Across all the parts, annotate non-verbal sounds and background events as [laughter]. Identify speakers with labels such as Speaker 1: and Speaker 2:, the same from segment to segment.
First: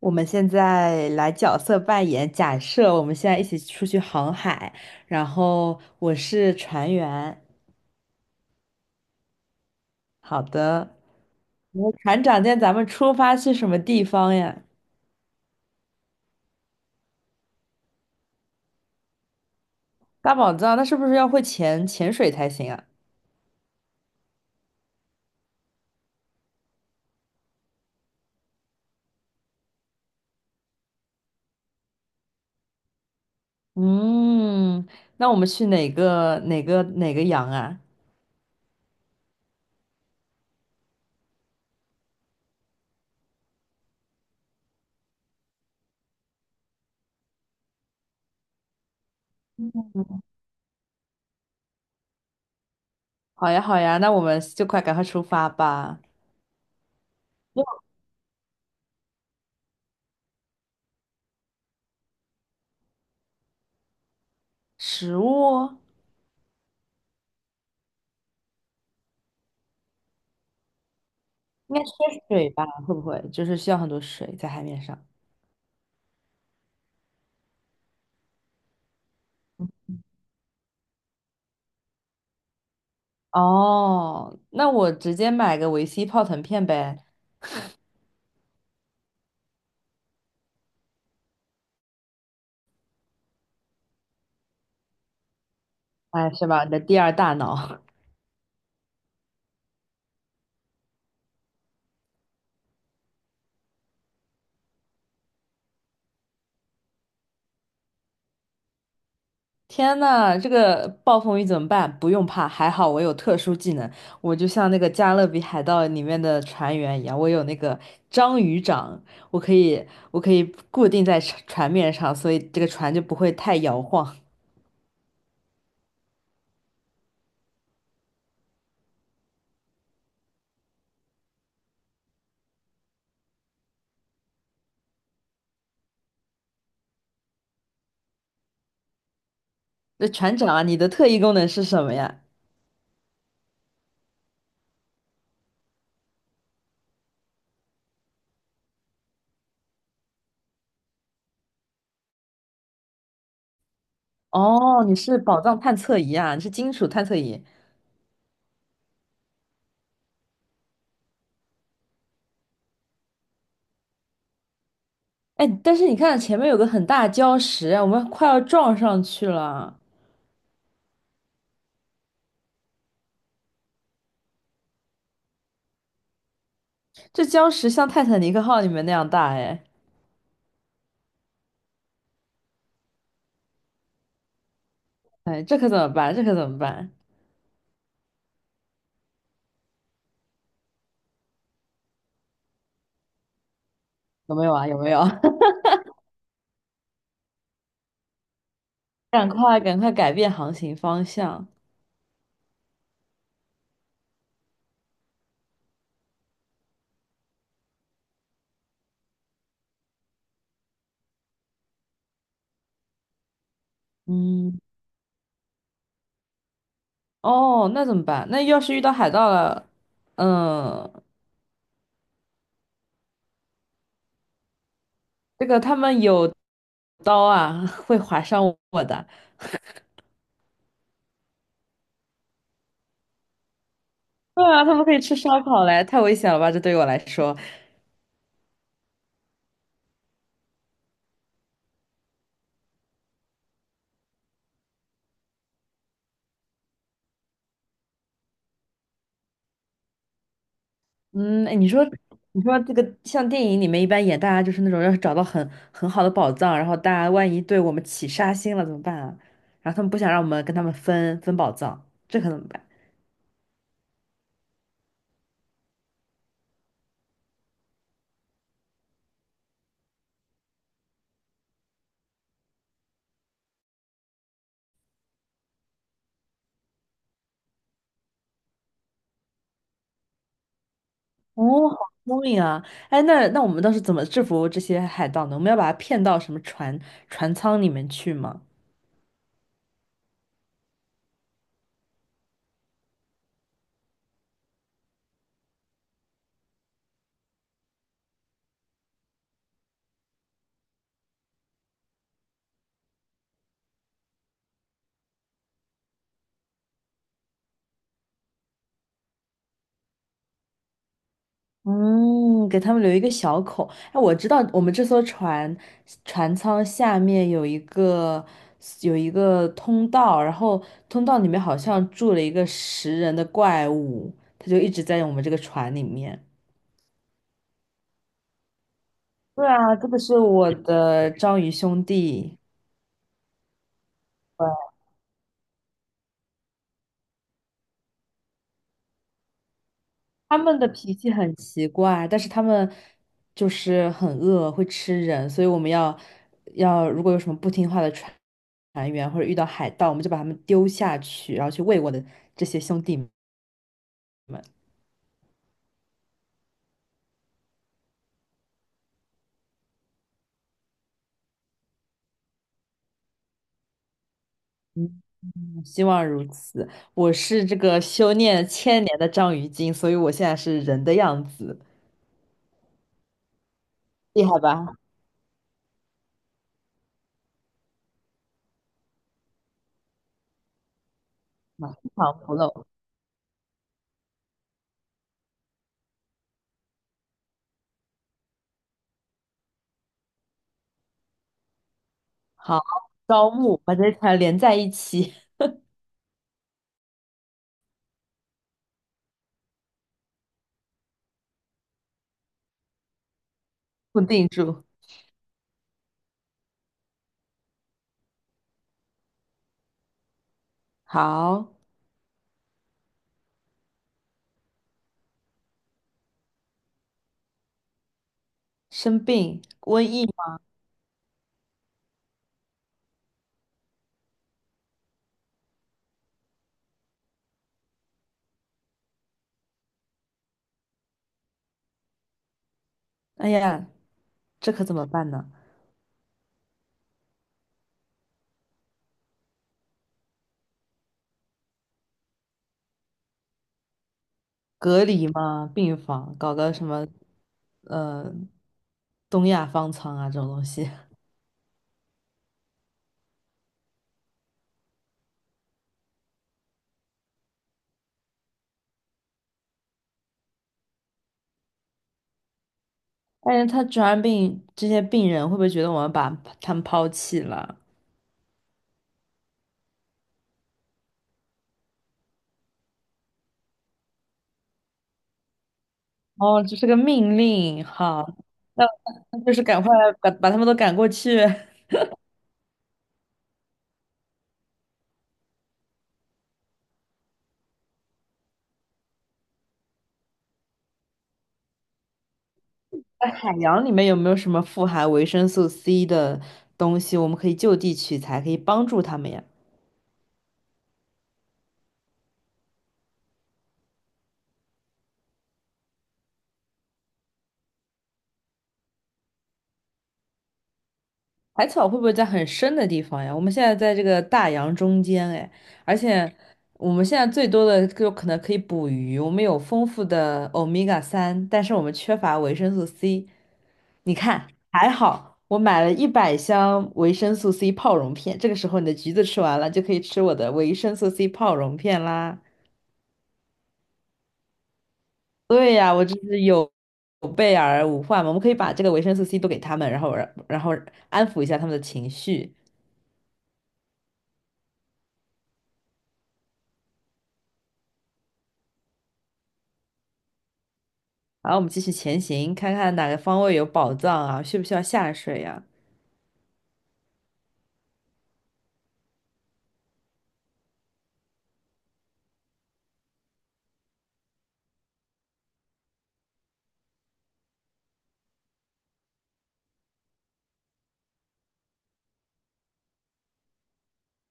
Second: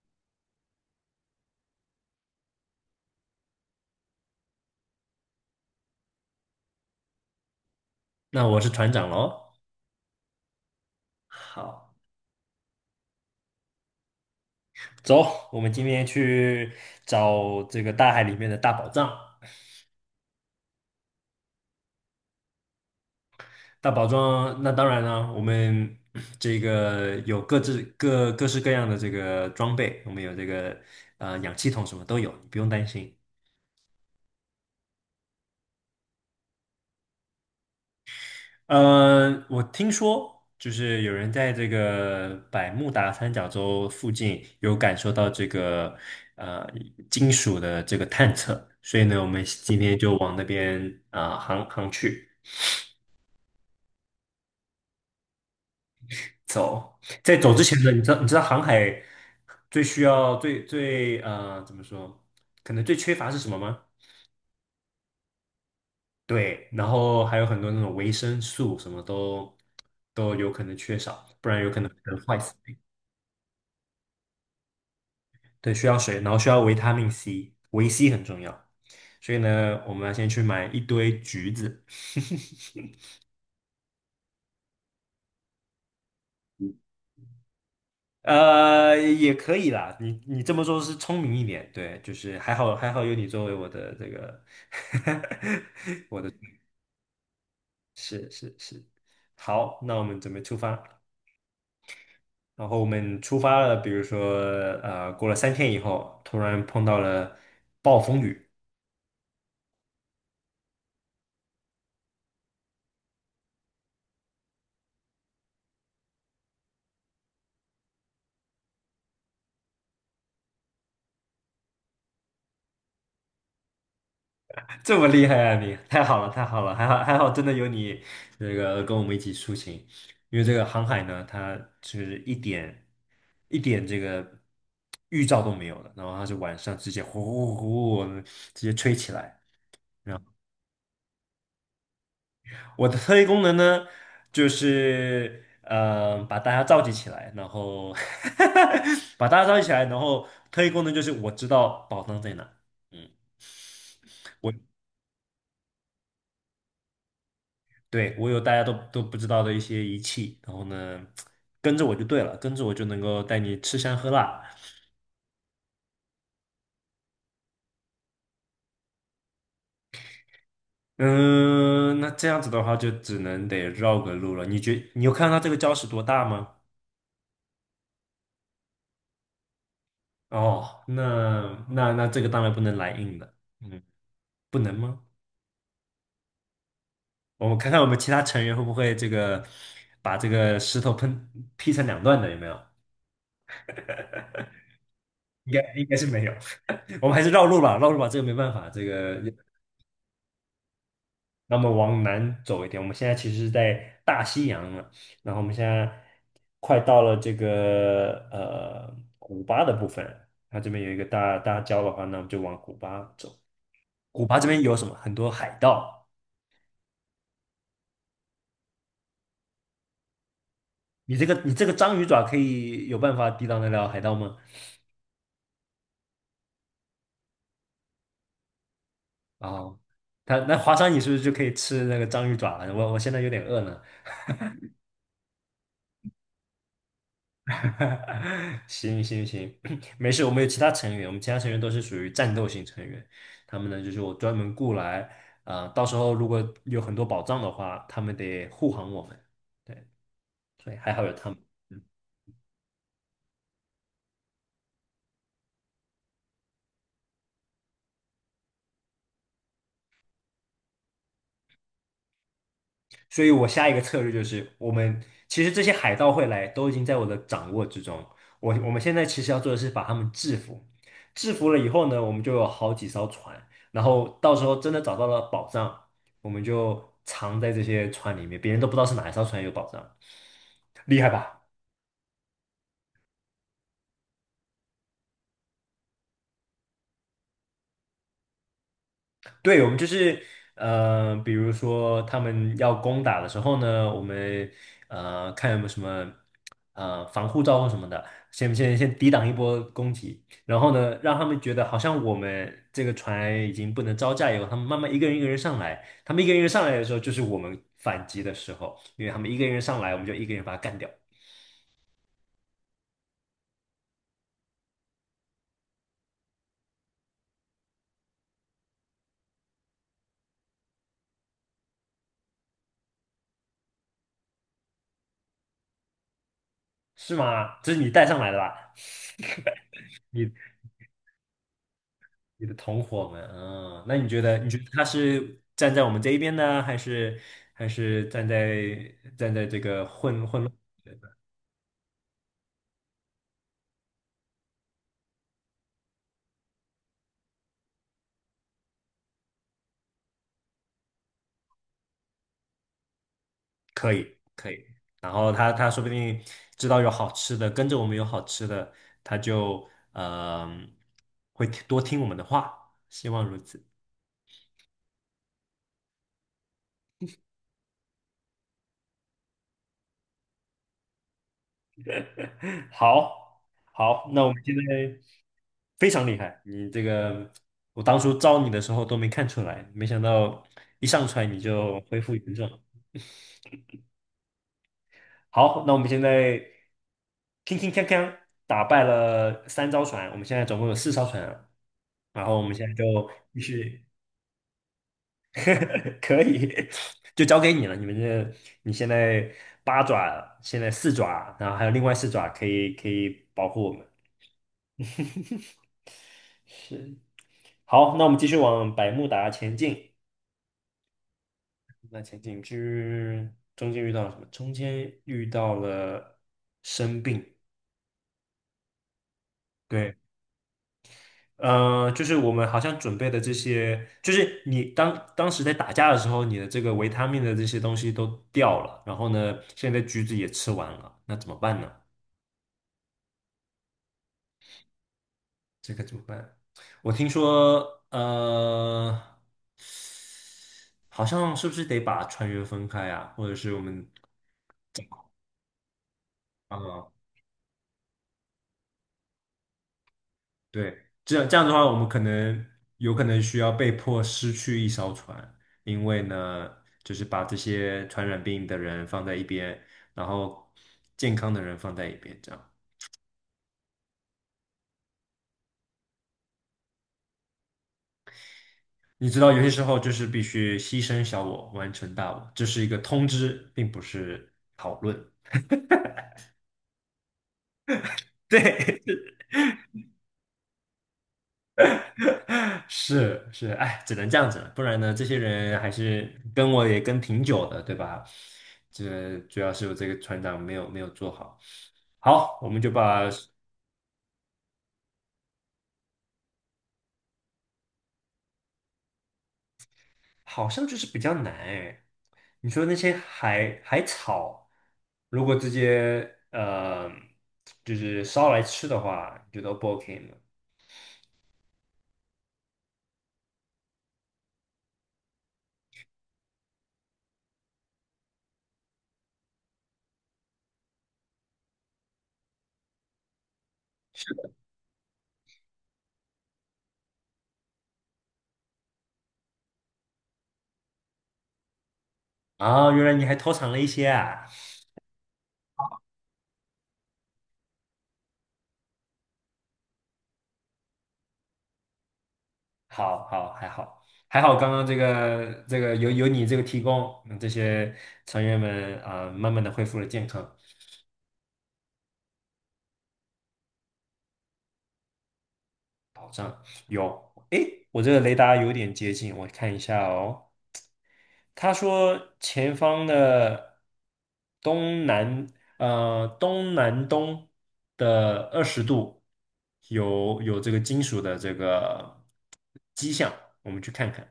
Speaker 1: 我们现在来角色扮演，假设我们现在一起出去航海，然后我是船员。
Speaker 2: 那我是船长喽。
Speaker 1: 好的，
Speaker 2: 好，
Speaker 1: 我船长，今天咱们出发去什么地方呀？
Speaker 2: 走，我们今天去找这个大海里面的大宝藏。
Speaker 1: 大宝藏，那是不是要会潜水才行啊？
Speaker 2: 大宝藏，那当然了，我们 [clears throat] 这个有各式各样的这个装备，我们有这个氧气筒，什么都有，你不用担心。
Speaker 1: 嗯，那我们去哪个洋啊？
Speaker 2: 我听说就是有人在这个百慕达三角洲附近有感受到这个呃金属的这个探测，所以呢，我们今天就往那边航去。
Speaker 1: 好呀好呀，那我们就快赶快出发吧。
Speaker 2: 走，在走之前呢，你知道航海最需要最最呃怎么说，可能最缺乏是什么吗？
Speaker 1: 食物
Speaker 2: 对，然后还有很多那种维生素什么都有可能缺少，不然有
Speaker 1: 应
Speaker 2: 可
Speaker 1: 该
Speaker 2: 能会
Speaker 1: 缺
Speaker 2: 坏
Speaker 1: 水
Speaker 2: 死。
Speaker 1: 吧？会不会就是需要很多水在海面上？
Speaker 2: 对，需要水，然后需要维他命 C，维 C 很重要。所以呢，我们要先去买一堆橘子，
Speaker 1: 哦，那我直接买个维 C 泡腾片呗，
Speaker 2: 也可以啦。你这么做是聪明一点，对，就是还好还好有你作为我的这个，[laughs] 我的
Speaker 1: 哎，是吧？你的第二大脑。[laughs]
Speaker 2: 是是是，好，那我们准备出发。然后我们出发了，比如说过了3天以后，突然碰到了暴风雨。
Speaker 1: 天呐，这个暴风雨怎么办？不用怕，还好我有特殊技能，我就像那个《加勒比海盗》里面的船员一样，我有那个章鱼掌，我可以，我可以固定在船面上，所以这个船就不会太摇晃。
Speaker 2: 这么厉害啊你！太好了，太好了，还好还好，真的有你这个跟我们一起出行，因为这个航海呢，它就是一点这个预兆都没有的，然后它是晚上直接呼呼呼呼直接吹起来。
Speaker 1: 那
Speaker 2: 然后
Speaker 1: 船长啊，你的特异功能是什么呀？
Speaker 2: 我的特异功能呢，就是把大家召集起来，然后 [laughs] 把大家召集起来，然后特异功能就是我知道宝藏在哪。嗯。我。
Speaker 1: 哦，你是宝藏探测仪啊，你是金属探测仪。
Speaker 2: 对，我有大家都不知道的一些仪器，然后呢，跟着我就对了，跟着我就能够带你吃香喝辣。
Speaker 1: 哎，但是你看前面有个很大的礁石啊，我们快要撞上去了。
Speaker 2: 嗯，那这样子的话，就只能得绕个路了。你觉你有看到这个礁石多大吗？
Speaker 1: 这礁石像泰坦尼克号里面那样大，哎，
Speaker 2: 哦，那这个当然不能来硬的，嗯，不能吗？
Speaker 1: 哎，这可怎么办？这可怎么办？
Speaker 2: 我们看看我们其他成员会不会这个把这个石头劈成两段的，有没有？
Speaker 1: 有没有啊？有没有？[laughs]
Speaker 2: 应该是没有，[laughs] 我们还是绕路吧，绕路吧，这个没办法，这个。
Speaker 1: 赶快，赶快改变航行方向。
Speaker 2: 那么往南走一点，我们现在其实是在大西洋了，然后我们现在快到了这个古巴的部分，它这边有一个大礁的话，那我们就往古巴走。古巴这
Speaker 1: 嗯，
Speaker 2: 边有什么？很多海盗。
Speaker 1: 哦，那怎么办？那要是遇到海盗了，嗯，
Speaker 2: 你这个章鱼爪可以有办法抵挡得了海盗吗？
Speaker 1: 这个他们有刀啊，[laughs] 会划伤我的。
Speaker 2: 哦，他那华商你是不是就可以吃那个章鱼爪了？我现在有点饿呢。
Speaker 1: 对啊，他们可以吃烧烤嘞，太危险了吧？这对于我来说。
Speaker 2: [laughs] 行行行，[clears throat] 没事，我们有其他成员，我们其他成员都是属于战斗型成员，他们呢就是我专门雇来，到时候如果有很多宝藏的话，他们得护航我们，对，所以还好有他们。
Speaker 1: 嗯，哎，你说，你说这个像电影里面一般演，大家就是那种要是找到很好的宝藏，然后大家万一对我们起杀心了怎么办啊？然后他们不想让我们跟他们分宝藏，这可怎么办？
Speaker 2: 所以我下一个策略就是，我们其实这些海盗会来，都已经在我的掌握之中。我们现在其实要做的是把他们制服，制服了以后呢，我们就有好几艘船，然后到时候真的找到了宝藏，我们就藏在这些船里面，别人都不知道是哪一艘船有宝藏，厉害吧？
Speaker 1: 哦，好聪明啊！哎，那那我们当时怎么制服这些海盗呢？我们要把他骗到什么船舱里面去吗？
Speaker 2: 对，我们就是比如说他们要攻打的时候呢，我们看有没有什么防护罩或什么的，先抵挡一波攻击，然后呢，让他们觉得好像我们这个船已经不能招架以后，他们慢慢一个人一个人上来，他们一个人一个人上来的时候，就是我们反击的时候，因为他们一个人上来，我们就一个人把他干掉，
Speaker 1: 嗯，给他们留一个小口。哎，我知道我们这艘船舱下面有一个有一个通道，然后通道里面好像住了一个食人的怪物，它就一直在我们这个船里面。
Speaker 2: 是吗？这是你带上来的吧？
Speaker 1: 对啊，这个
Speaker 2: [laughs]
Speaker 1: 是
Speaker 2: 你。
Speaker 1: 我的章鱼兄弟。
Speaker 2: 你的同伙们，那你觉得他是站在我们这一边呢，还是站在这个混
Speaker 1: 他
Speaker 2: 混乱？
Speaker 1: 们的脾气很奇怪，但是他们就是很饿，会吃人，所以我们要如果有什么不听话的船员或者遇到海盗，我们就把他们丢下去，然后去喂我的这些兄弟们。
Speaker 2: 可以可以，然后他说不定知道有好吃的，跟着我们有好吃的，他就嗯、会听我们的话，希望如此。
Speaker 1: 嗯，希望如此。我是这个修炼千年的章鱼精，所以我现在是人的样子，
Speaker 2: [laughs] 好，好，那
Speaker 1: 厉
Speaker 2: 我
Speaker 1: 害
Speaker 2: 们现在。
Speaker 1: 吧？
Speaker 2: 非常厉害，你这个我当初招你的时候都没看出来，没想到一上船你
Speaker 1: 马
Speaker 2: 就恢复
Speaker 1: 场不
Speaker 2: 原状。
Speaker 1: 漏。
Speaker 2: 好，那我们现在铿铿锵锵打败了3艘船，我们现在总共有4艘船了，然后我们
Speaker 1: 好，
Speaker 2: 现在就
Speaker 1: 招
Speaker 2: [laughs] 继
Speaker 1: 募把
Speaker 2: 续，
Speaker 1: 这些船连在一起，
Speaker 2: [laughs] 可以，[laughs] 就交给你了。你们这你现在八爪，现在四爪，然后还有另外四爪可以可以保护我们。
Speaker 1: [laughs] 固定住。
Speaker 2: 对，好，那我们继续往百慕达前进。
Speaker 1: 好，
Speaker 2: 那前进之中间遇到了什么？中间遇到了生病。
Speaker 1: 生病，瘟
Speaker 2: 对。
Speaker 1: 疫。
Speaker 2: 就是我们好像准备的这些，就是你当时在打架的时候，你的这个维他命的这些东西都掉了，然后呢，现在橘子也吃完了，那怎么办呢？
Speaker 1: 哎呀，这可怎么办呢？
Speaker 2: 这可怎么办？我听说，好像是不是得把船员分开啊，或者是我们，
Speaker 1: 隔离嘛，病房搞个什么，
Speaker 2: 啊、
Speaker 1: 呃，东亚方舱啊这种东西。
Speaker 2: 对，
Speaker 1: [laughs]
Speaker 2: 这样这样的话，我们可能有可能需要被迫失去一艘船，因为呢，就是把这些传染病的人放在一边，然后健康的人放在一边，这样。
Speaker 1: 但是他传染病，这些病人会不会觉得我们把他们抛弃了？
Speaker 2: 你知道，有些时候就是必须牺牲小我，完成大我，这是一个通知，并不是讨论。
Speaker 1: 哦，这是个命令，哈，
Speaker 2: [laughs] 对，
Speaker 1: 那我们就是赶快把他们都赶过去。[laughs]
Speaker 2: 是是，哎，只能这样子了，不然呢，这些人还是跟我也跟挺久的，对吧？这主要是我这个船长没有做好。好，我们就把，
Speaker 1: 在海洋里面有没有什么富含维生素 C 的东西，我们可以就地取材，可以帮助他们呀？
Speaker 2: 好像就是比较难哎。你说那些海草，如果直接就是烧来吃的话，你觉得 O 不 OK 的？
Speaker 1: 海草会不会在很深的地方呀？我们现在在这个大洋中间，哎，而且我们现在最多的就可能可以捕鱼，我们有丰富的欧米伽三，但是我们缺乏维生素 C。你看，还好我买了100箱维生素 C 泡溶片，这个时候你的橘子吃完了，就可以吃我的维生素 C 泡溶片啦。
Speaker 2: 啊，原来你还偷藏了一些啊。
Speaker 1: 对呀，我这是有备而无患嘛，我们可以把这个维生素 C 都给他们，然后然后安抚一下他们的情绪。
Speaker 2: 好好还好还好，刚刚这个有你这个提供，这些成员们慢慢的恢复了健康
Speaker 1: 好，我们继续前行，看看哪个方位有宝藏啊？需不需要下水呀、
Speaker 2: 保障。有，诶，我这个雷达有点接近，我看一下哦。他说前方的东南东南东的20度有这个金属的这个迹象，我们去看看。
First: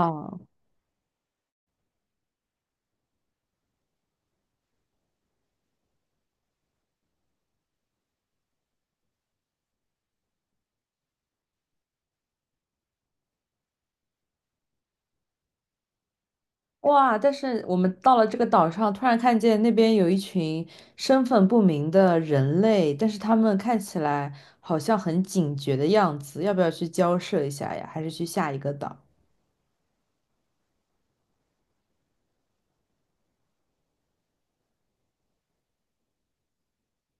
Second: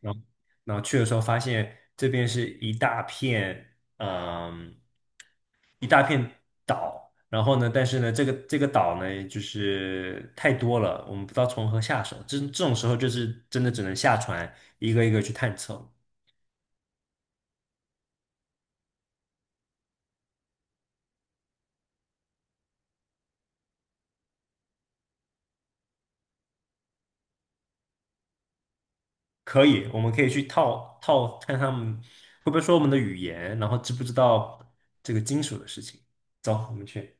Speaker 2: 然后然后去的时候发现这边是一大片，嗯，一大片岛。然后呢，但是呢，这个岛呢，就是太多了，我们不知道从何下手。这种时候，就是真的只能下船，一个一个去探测。
Speaker 1: 哇！但是我们到了这个岛上，突然看见那边有一群身份不明的人类，但是他们看起来好像很警觉的样子，要不要去交涉一下呀？还是去下一个岛？
Speaker 2: 可以，我们可以去套套看他们会不会说我们的语言，然后知不知道这个金属的事情。走，我们去。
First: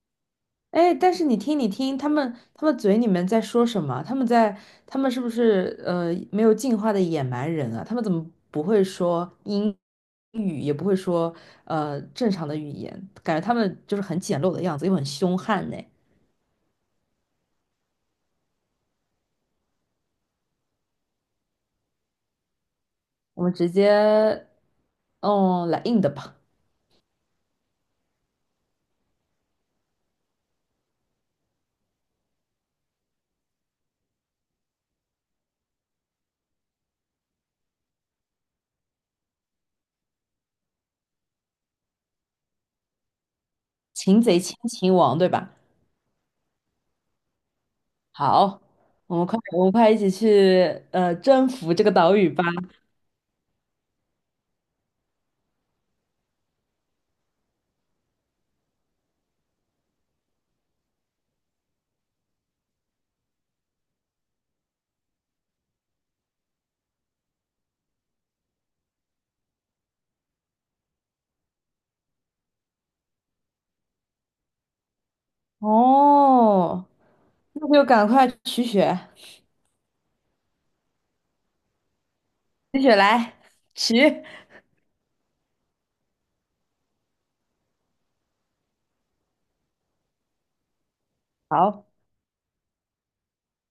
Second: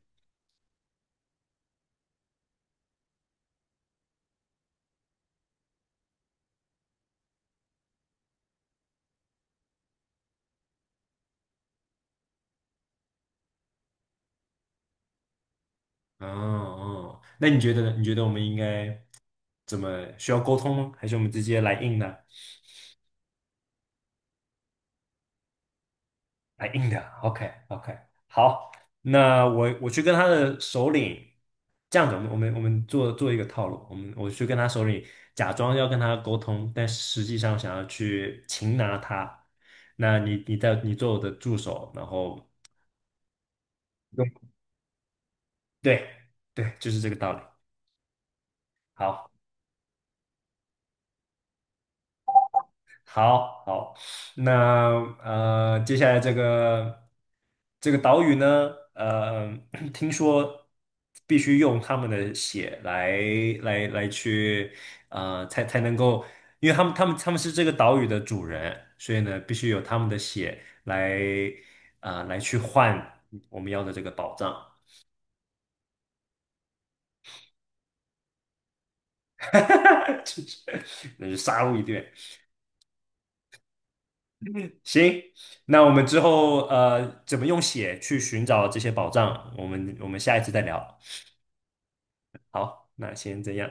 Speaker 1: 哎，但是你听，你听，他们嘴里面在说什么？他们是不是没有进化的野蛮人啊？他们怎么不会说英语，也不会说正常的语言？感觉他们就是很简陋的样子，又很凶悍呢。
Speaker 2: 哦哦，那你觉得呢？你觉得我们应该怎么需要沟通吗？还是我们直接来硬呢？
Speaker 1: 我们直接嗯来硬的吧，
Speaker 2: 来硬的，OK OK，好，那我去跟他的首领，这样子，我们做一个套路，我去跟他首领假装要跟他沟通，但实际上想要去擒拿他。那你做我的助手，然后
Speaker 1: 擒贼
Speaker 2: 用
Speaker 1: 先擒王，对吧？
Speaker 2: 对对，就是这个道理。
Speaker 1: 好，我们
Speaker 2: 好。
Speaker 1: 快我们快一起去征服这个岛屿吧。
Speaker 2: 好好，那接下来这个岛屿呢，[clears throat] 听说必须用他们的血来去，才能够，因为他们是这个岛屿的主人，所以呢，必须有他们的血来，来去换我们要的这个宝藏，
Speaker 1: 哦，那就赶快取血。
Speaker 2: [laughs] 就是那就杀戮一顿。
Speaker 1: 继续来，起
Speaker 2: 行，那我们之后怎么用血去寻找这些宝藏，我们下一次再聊。
Speaker 1: 好。
Speaker 2: 好，那先这样。